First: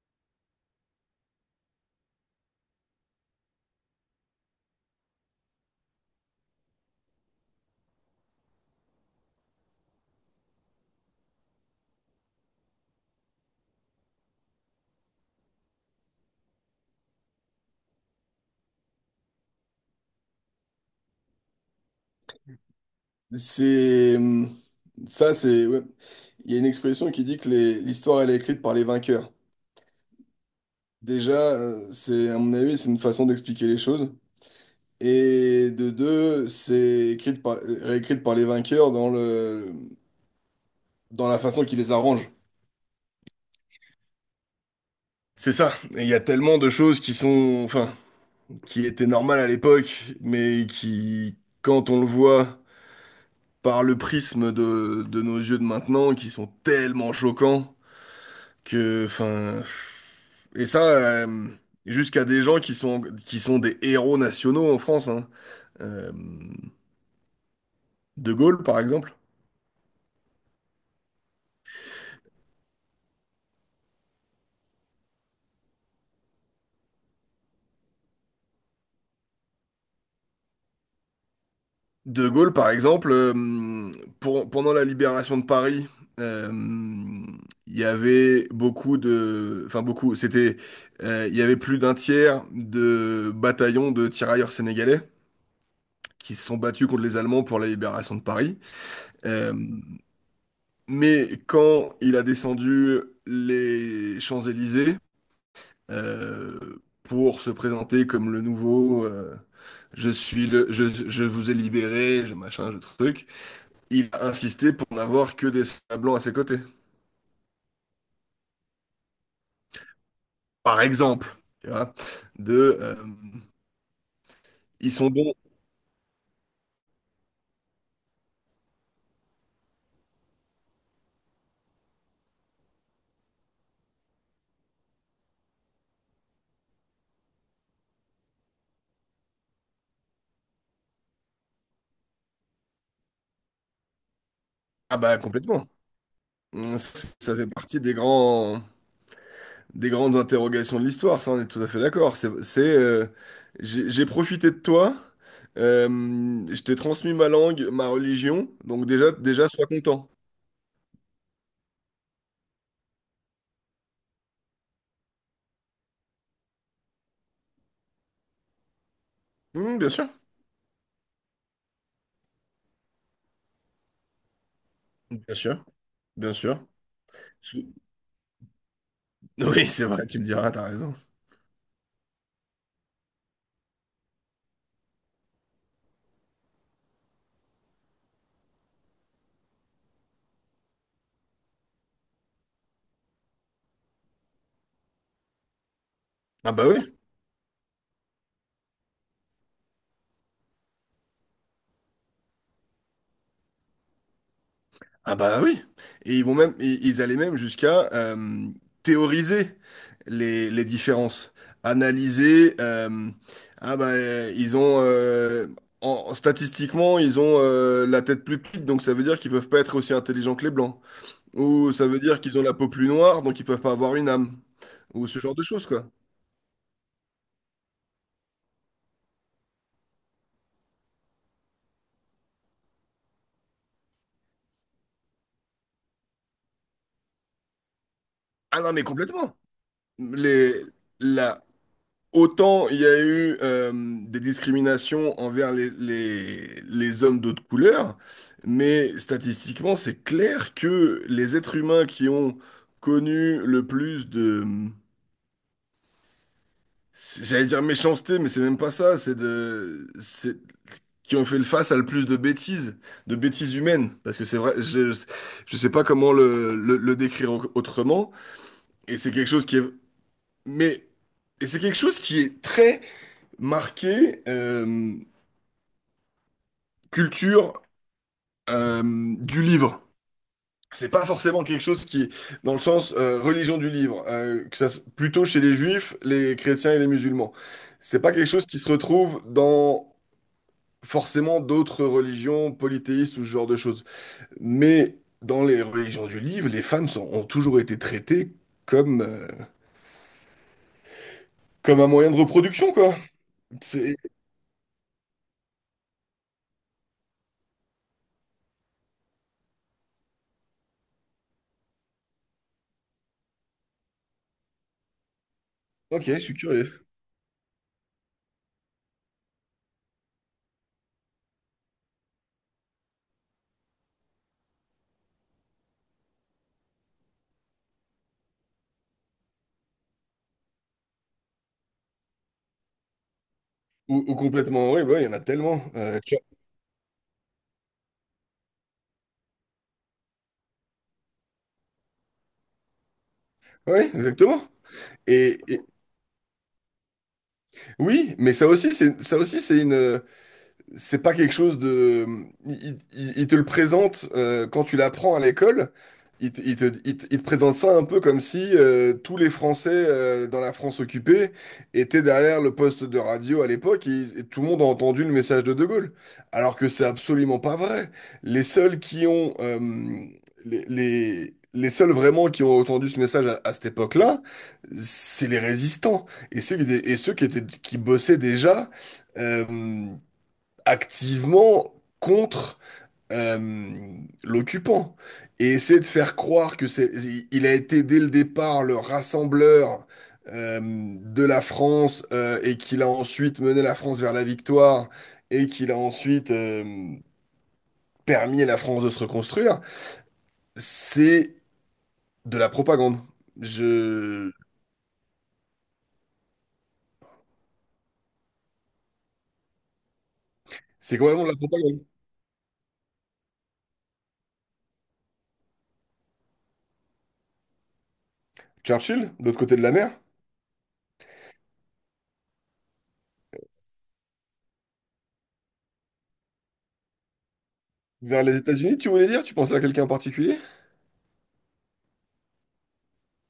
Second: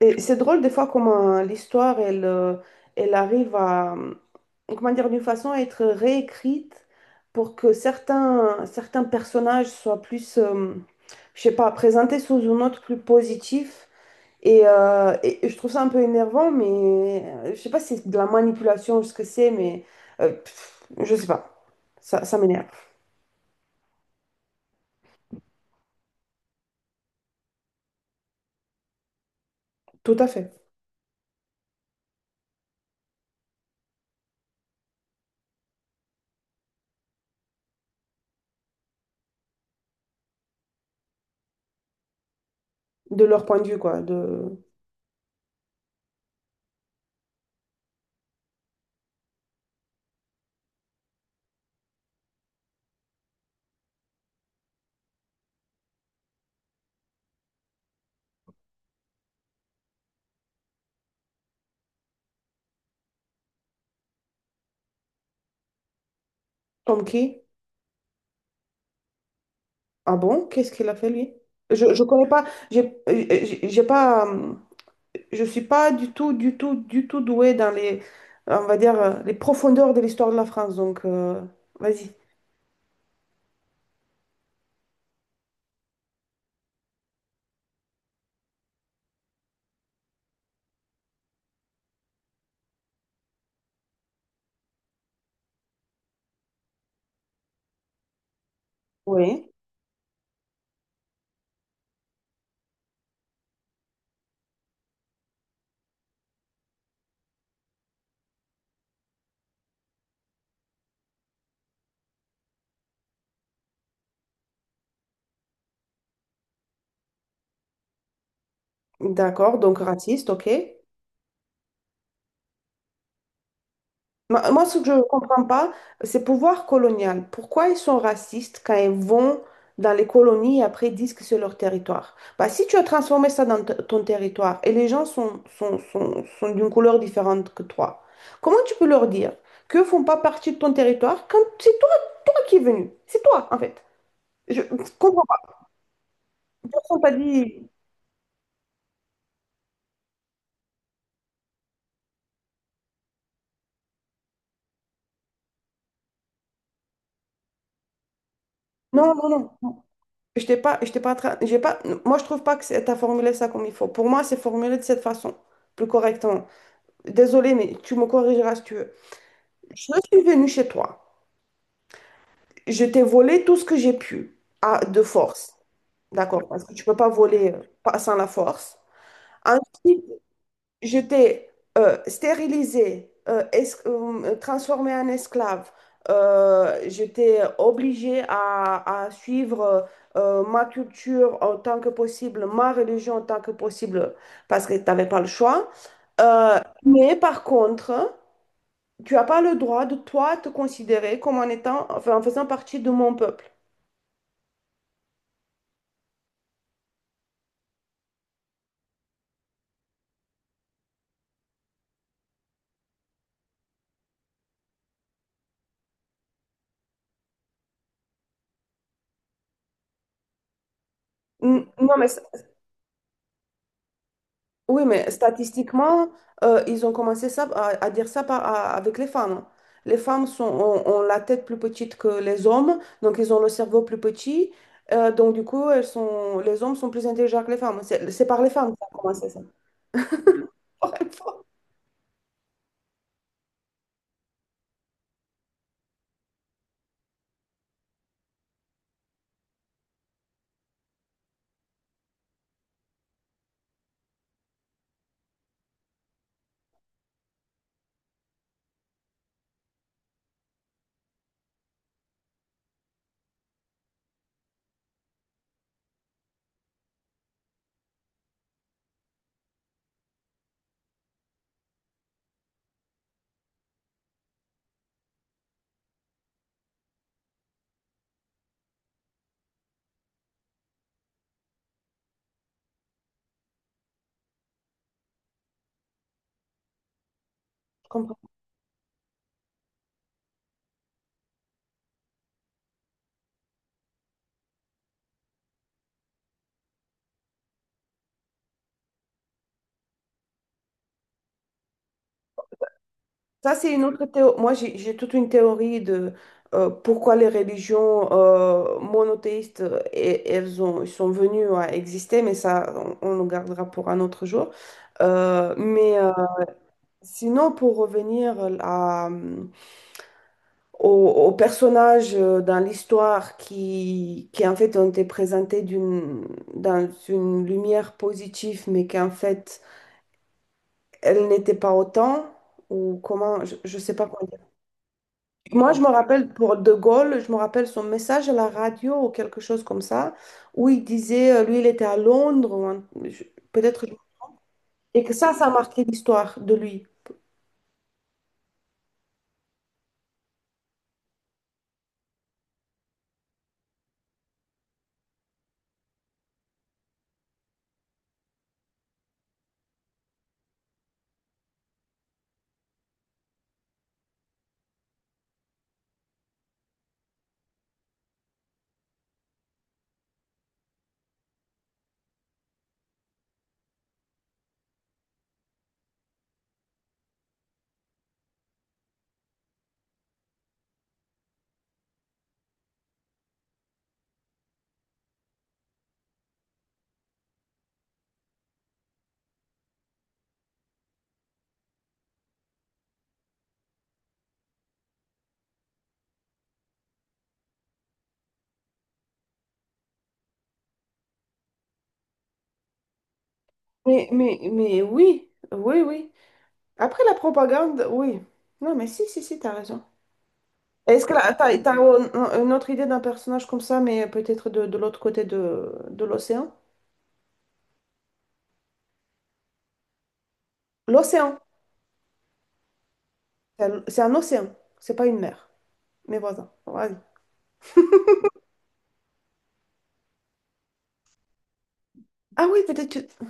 Et c'est drôle des fois comment l'histoire, elle, elle arrive à, comment dire, d'une façon à être réécrite pour que certains personnages soient plus, je sais pas, présentés sous une autre plus positif. Et je trouve ça un peu énervant, mais je sais pas si c'est de la manipulation, ce que c'est, mais je sais pas. Ça m'énerve. C'est ça, c'est ouais. Il y a une expression qui dit que l'histoire elle est écrite par les vainqueurs. Tout à fait. Déjà, c'est à mon avis, c'est une façon d'expliquer les choses. Et de deux, c'est écrite par réécrite par les vainqueurs dans la façon qui les arrange. De leur point de vue, quoi. De... C'est ça. Et il y a tellement de choses qui sont, enfin, qui étaient normales à l'époque, mais qui, quand on le voit par le prisme de nos yeux de maintenant, qui sont tellement choquants que, enfin, et ça, jusqu'à des gens qui sont des héros nationaux en France, hein. Euh, Comme qui? De Gaulle, par exemple. Ah bon? Qu'est-ce qu'il a fait lui? Je connais pas, j'ai euh, j'ai pas, je suis pas du tout, du tout, du tout douée dans les, on va dire, les profondeurs de l'histoire de la France. Donc, vas-y. De Gaulle, par exemple, pendant la libération de Paris, euh, il y avait beaucoup de, enfin beaucoup, c'était, il y avait plus d'un tiers de bataillons de tirailleurs sénégalais qui se sont battus contre les Allemands pour la libération de Paris. Oui. Euh, Mais quand il a descendu les Champs-Élysées, pour se présenter comme le nouveau, je suis le je, je vous ai libéré, je machin, je truc, il a insisté pour n'avoir que des soldats blancs à ses côtés. D'accord, donc raciste, ok. Par exemple, tu vois, de Moi, ce que je ils ne sont bons. comprends pas, c'est pouvoir colonial. Pourquoi ils sont racistes quand ils vont dans les colonies et après disent que c'est leur territoire? Bah, si tu as transformé ça dans ton territoire et les gens sont, sont d'une couleur différente que toi, comment tu peux leur dire qu'ils ne font pas partie de ton territoire quand c'est toi qui es venu? C'est toi, en fait. Je Ah bah comprends pas. complètement. Personne t'a Ça fait dit partie des grandes interrogations de l'histoire, ça on est tout à fait d'accord. C'est, j'ai profité de toi, euh, je t'ai transmis ma langue, ma religion, donc déjà, non, non, déjà sois non. content. Je t'ai pas, tra- j'ai pas, moi, je trouve pas que t'as formulé ça comme il faut. Pour moi, c'est formulé de cette façon, plus correctement. Désolée, mais tu me corrigeras si tu veux. Hmm, Je bien sûr, suis venue chez toi. Je t'ai volé tout ce que j'ai pu, à, de bien force. sûr, bien D'accord? Parce sûr. que tu ne peux pas voler Sou- sans la force. Oui, c'est Ensuite, vrai, tu me diras, t'as raison. je t'ai stérilisé, transformé en esclave. Je t'ai obligé à suivre ma culture en tant que possible, ma religion en tant que possible, parce que tu n'avais pas le choix. Ah Euh, bah oui, mais par contre, tu n'as pas le droit de toi te considérer comme en étant, enfin, en faisant partie de mon peuple. ah bah oui, et ils vont même, ils allaient même jusqu'à, théoriser les différences, analyser. Ah bah, ils ont, statistiquement ils ont, la tête plus petite, donc ça veut dire qu'ils peuvent pas être aussi intelligents que les blancs. Ou N- ça Non, veut mais, dire qu'ils ont la peau plus noire, donc ils peuvent pas avoir une âme. oui, Ou mais ce genre de choses quoi. statistiquement, ils ont commencé ça, à dire ça avec les femmes. Les femmes sont, ont la tête plus petite que les hommes, donc ils ont le cerveau plus petit. Donc, du coup, elles sont, les hommes sont plus intelligents que les femmes. C'est par les Ah femmes non que mais ça a commencé, complètement. ça. Les Par les la Autant il y a eu, des discriminations envers les, les hommes d'autres couleurs, mais statistiquement, c'est clair que les êtres humains qui ont connu le plus de, j'allais dire méchanceté, mais c'est même pas ça, qui ont fait le face à le plus de bêtises humaines, parce que c'est vrai, je sais pas comment le décrire autrement, et c'est quelque chose qui est, mais, et c'est quelque chose qui est très marqué. Culture, euh, du livre. C'est pas forcément quelque chose qui, est dans le sens, religion du livre, que ça, plutôt chez les juifs, les chrétiens et les musulmans. C'est pas femmes. quelque chose qui se retrouve dans forcément d'autres religions polythéistes ou ce genre de choses. Mais dans les religions du livre, les femmes ont toujours été traitées comme, comme un moyen de reproduction, quoi. Ça, c'est une C'est. autre théorie. Moi, j'ai toute une théorie de pourquoi les religions monothéistes, elles ont, elles sont venues à exister, mais ça, on le gardera pour un autre jour. Euh, mais Ok, euh, je suis curieux. sinon, pour revenir à, au personnage dans l'histoire qui, en fait, ont été présentés d'une, dans une lumière positive, mais qu'en fait, elle n'était pas autant, ou comment, je ne sais pas. Ou complètement horrible, ouais, il y en a tellement. Moi, je me rappelle pour De Gaulle, je me rappelle son message à la radio ou quelque chose comme ça, où il disait, lui, il était à Londres, ou je- peut-être, Ouais, exactement. et que Et, ça a et- marqué l'histoire de lui. Oui, mais ça aussi, c'est une, c'est pas quelque chose de. Il te le présente, quand tu l'apprends à l'école. Il te présente ça un peu comme si, tous les Français, dans la France occupée étaient derrière le poste de radio à l'époque, et tout le monde a entendu le message de De Gaulle. Alors que c'est absolument pas vrai. Les seuls qui ont. euh, les seuls vraiment qui ont entendu ce message à cette époque-là, c'est les résistants. Et ceux qui étaient, qui bossaient déjà, Euh, activement contre, euh, l'occupant et essayer de faire croire que, c'est il a été dès le départ le rassembleur, de la France, et qu'il a ensuite mené la France vers la victoire et qu'il a ensuite, permis à la France de se reconstruire, c'est de la propagande. Mais, Je. mais, mais oui, oui, oui. Après la propagande, oui. Non, mais si, si, si, t'as raison. C'est Est-ce que complètement de là, la t'as propagande. Une autre idée d'un personnage comme ça, mais peut-être de l'autre côté de l'océan? Churchill, de l'autre côté de la mer, L'océan, c'est un océan, c'est pas une mer. Mais voilà, vas-y. vers les États-Unis, tu voulais dire? Tu pensais à quelqu'un en particulier? Ah oui, peut-être,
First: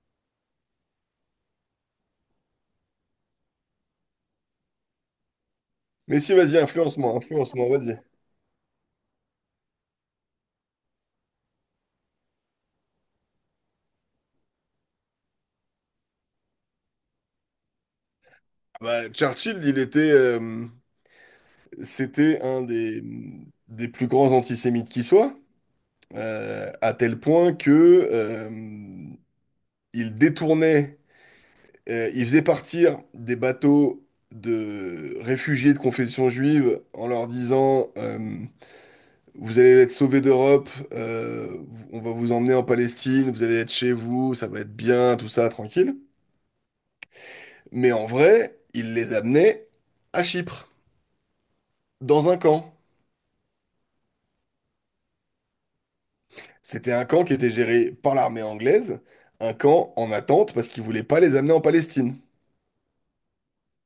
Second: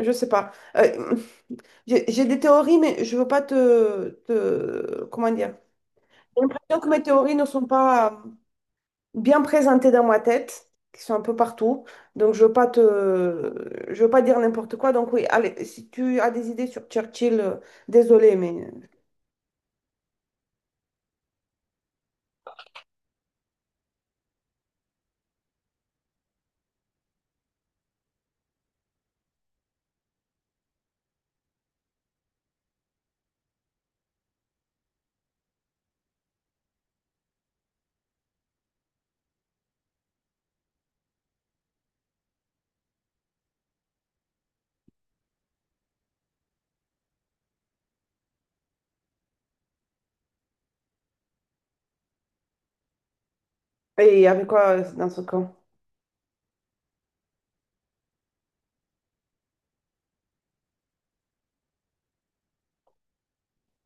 je sais pas. J'ai des théories, mais je veux pas comment dire? Mais si, J'ai vas-y, l'impression que mes influence-moi, théories ne sont influence-moi, vas-y. pas bien présentées dans ma tête, qui sont un peu partout. Donc, je veux pas te... Je veux pas dire n'importe quoi. Donc, oui, allez, si tu as des idées sur Churchill, désolé, mais... Bah, Churchill, il était, c'était un des plus grands antisémites qui soit, à tel point que, euh, il détournait, il faisait partir des bateaux de réfugiés de confession juive en leur disant, vous allez être sauvés d'Europe, on va vous emmener en Palestine, vous allez être chez vous, ça va être bien, tout ça, tranquille. Mais en vrai, il les amenait à Chypre, dans un camp. Et il y avait quoi dans ce camp? C'était un camp qui était géré par l'armée anglaise, un camp en attente parce qu'ils voulaient pas les amener en Palestine.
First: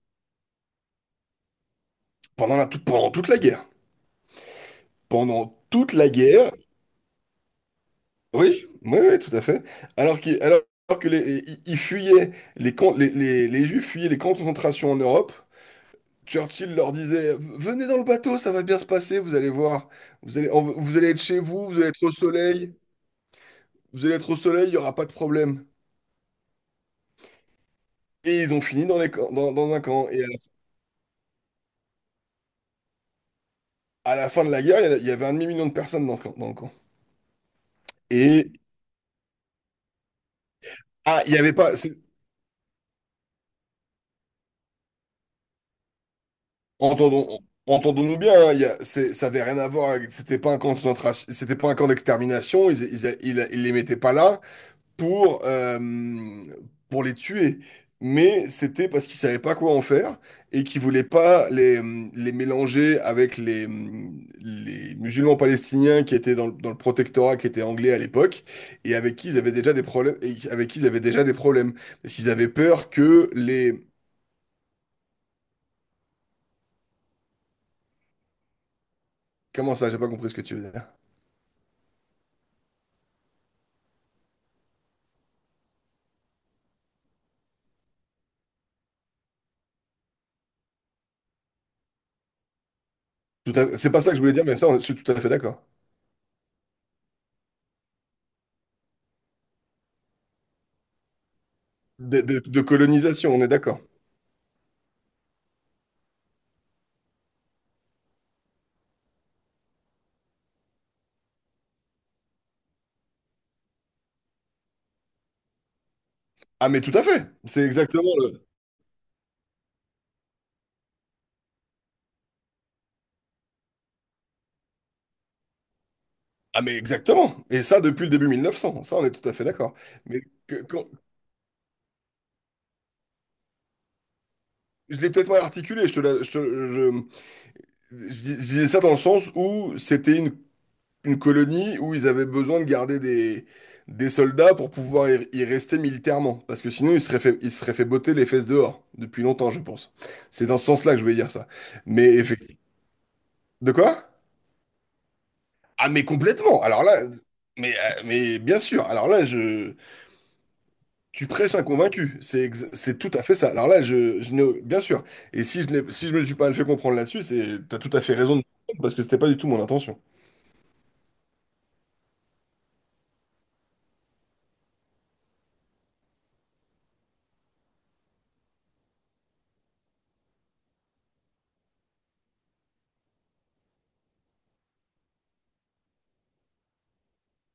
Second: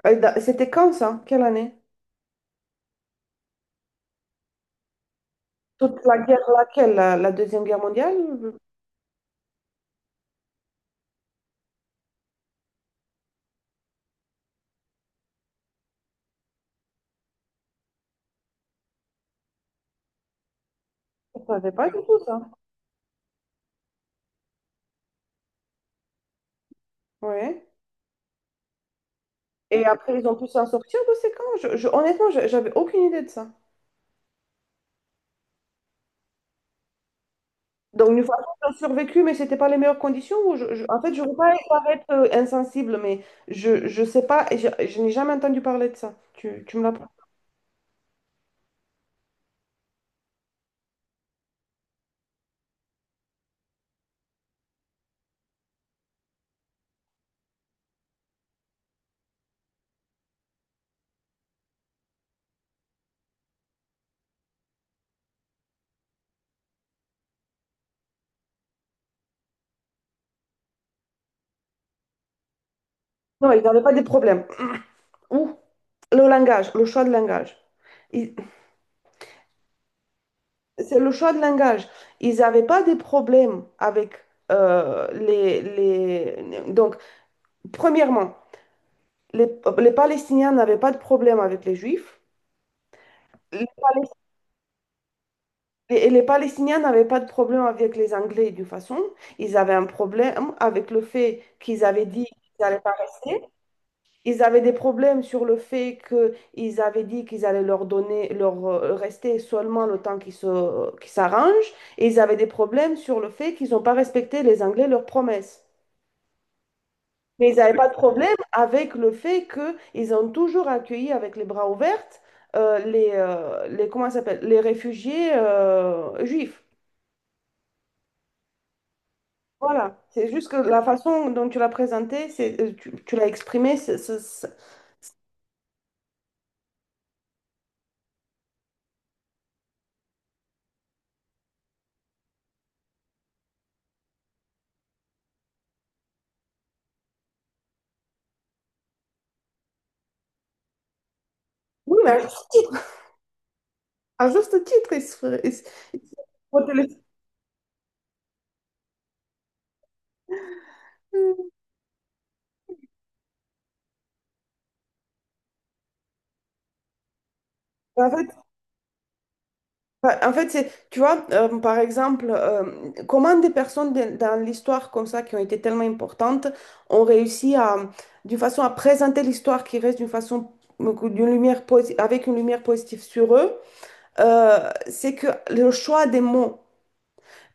C'était quand, ça? Quelle année? Pendant toute la guerre. Pendant toute Toute la la guerre, guerre. laquelle? La Deuxième Guerre mondiale? Oui, oui, oui, tout à fait. Alors qu'ils, alors que les, ils ils fuyaient, les, camps- Les Juifs fuyaient les camps de concentration en Europe. Churchill leur disait, venez dans le bateau, ça va bien se passer, vous allez voir. Vous allez être chez Je ne vous, savais vous allez pas du être au tout, ça. soleil. Vous allez être au soleil, il n'y aura pas de problème. Ouais. Et ils ont fini dans un Et camp. après, Et. ils ont pu s'en sortir de ces camps? Honnêtement, j'avais aucune idée de ça. À la fin de la guerre, il y avait un demi-million de personnes dans le camp. Dans le camp. Donc, une fois Et, j'ai survécu, mais c'était pas les meilleures conditions. Ou en fait, je ne il veux n'y pas avait pas, paraître insensible, mais je sais pas, et je n'ai jamais entendu parler de ça. Tu me l'apprends. entendons, entendons-nous bien, hein, ça avait rien à voir, c'était pas un camp de concentration, c'était pas un camp d'extermination, ils les mettaient pas là, pour, euh, pour les tuer. Mais c'était parce qu'ils savaient pas quoi en faire et qu'ils voulaient pas les mélanger avec les musulmans palestiniens qui étaient, dans le protectorat, qui étaient anglais à l'époque, et avec qui ils avaient déjà des problèmes, et avec qui ils avaient déjà des problèmes. Parce qu'ils avaient peur que Non, ils les. n'avaient pas des problèmes. Ou le langage, le choix de langage. Ils- Comment ça? J'ai pas compris ce que tu veux dire. C'est le choix de langage. Ils n'avaient pas des problèmes avec les... Donc, premièrement, les, les Palestiniens n'avaient pas de problème avec les Juifs. Les C'est pas ça que je voulais dire, mais ça, je suis tout à fait d'accord. Et les Palestiniens n'avaient pas de problème avec les Anglais d'une façon. Ils avaient un problème avec le fait qu'ils avaient De, dit de qu'ils de n'allaient pas colonisation, on rester. est d'accord. Ils avaient des problèmes sur le fait qu'ils avaient dit qu'ils allaient leur donner, leur rester seulement le temps qu'ils qu'ils s'arrangent. Et ils avaient des problèmes sur le fait qu'ils n'ont pas respecté les Anglais leurs promesses. Ah mais tout à fait, Mais ils c'est n'avaient pas de exactement. problème avec le fait qu'ils ont toujours accueilli avec les bras ouverts les, comment ça s'appelle, les réfugiés juifs. Ah mais exactement. Et ça depuis le début 1900. Ça on est tout à fait d'accord. Voilà, Mais c'est juste que que- la quand- façon dont tu l'as présenté, tu, tu l'as exprimé, je l'ai peut-être mal articulé. Je te la- je, te- je dis- Je disais ça dans le sens où c'était une colonie où ils avaient besoin de garder des soldats pour pouvoir y rester militairement. Parce que sinon ils se seraient fait botter les fesses dehors depuis longtemps, je pense. C'est dans ce sens-là que je vais dire ça. oui, mais Mais effectivement. De quoi? à juste titre, il se- Ah mais faut complètement. te Alors le- là, mais bien sûr. Alors là, je. Tu prêches un convaincu, c'est tout à fait ça. Alors là, je n'ai- bien sûr, et si je me suis pas fait comprendre là-dessus, c'est t'as tout à en fait fait, raison de parce que c'était pas du tout mon intention. en fait, c'est, tu vois, par exemple, comment des personnes dans l'histoire comme ça, qui ont été tellement importantes, ont réussi à, d'une façon à présenter l'histoire qui reste d'une façon, d'une avec une lumière positive sur eux, c'est que le choix des mots.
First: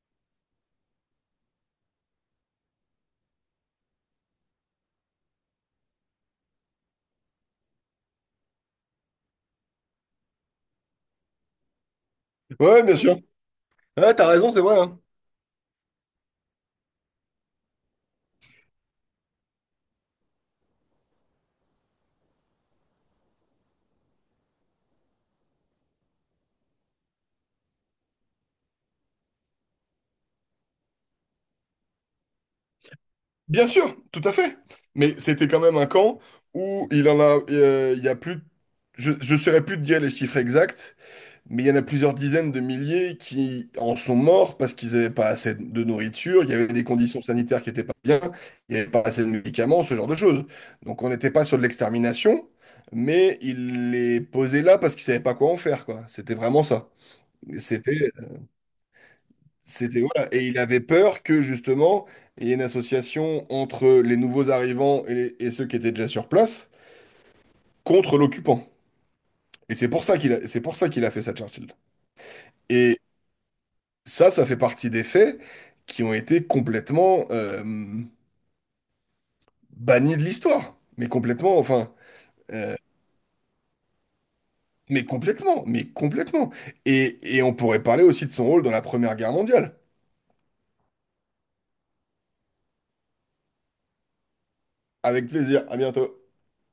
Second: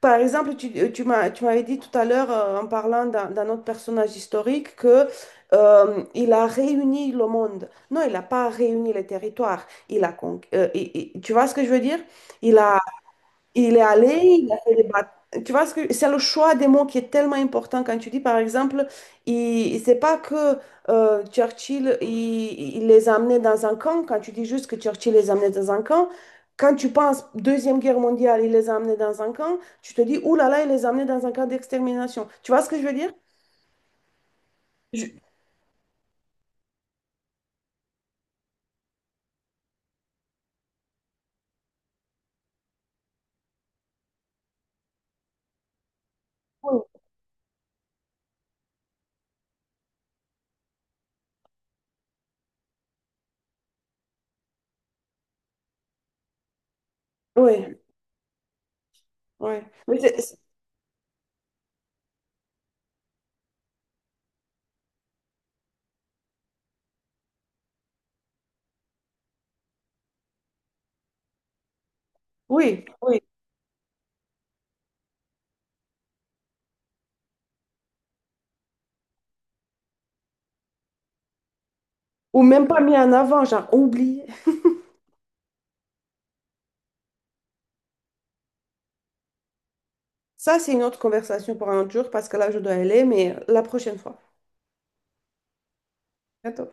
Par exemple, tu m'as, tu m'avais dit tout à l'heure, en parlant d'un autre personnage historique, que, il a réuni le monde. Non, il n'a pas réuni les territoires. Il a con- et- tu vois ce que je veux dire? Il Ouais, a ouais, bien sûr. il est allé, Ouais, t'as raison, il a c'est fait vrai, des hein. batailles. Tu vois, c'est le choix des mots qui est tellement important quand tu dis, par exemple, il, c'est pas que Churchill, il les a amenés dans un camp. Quand tu dis juste que Churchill les a amenés dans un camp, quand tu penses Deuxième Guerre mondiale, il les a amenés dans un camp, tu te dis, ouh là là, il les a amenés dans un camp d'extermination. Tu vois ce que je veux dire? Bien sûr, tout à fait. Mais Je- c'était quand même un camp où il y a plus, je saurais plus te dire les chiffres exacts. Mais il y en a plusieurs dizaines de milliers qui en sont morts parce qu'ils n'avaient pas assez de nourriture, il y avait Oui, des conditions sanitaires qui n'étaient pas bien, il n'y avait pas assez de médicaments, ce genre de choses. Donc on n'était pas sur de l'extermination, mais il les posait là parce qu'ils ne savaient pas quoi en faire, quoi. C'était vraiment ça. oui. C'était, Oui, mais c'était, voilà. Et il avait peur que justement, il y ait une association entre les nouveaux arrivants et ceux qui étaient déjà sur place contre l'occupant. Et c'est pour ça qu'il a fait ça, Churchill. oui. Et Oui. ça fait partie des faits qui ont été complètement, bannis de l'histoire. Mais complètement, enfin. Ou même euh, pas mis en avant, genre oublié. mais complètement, mais complètement. Et on pourrait parler aussi de son rôle dans la Première Guerre mondiale. Ça, c'est une autre conversation pour un autre jour parce que là, je dois aller, mais la prochaine fois. Avec plaisir, à bientôt. À bientôt.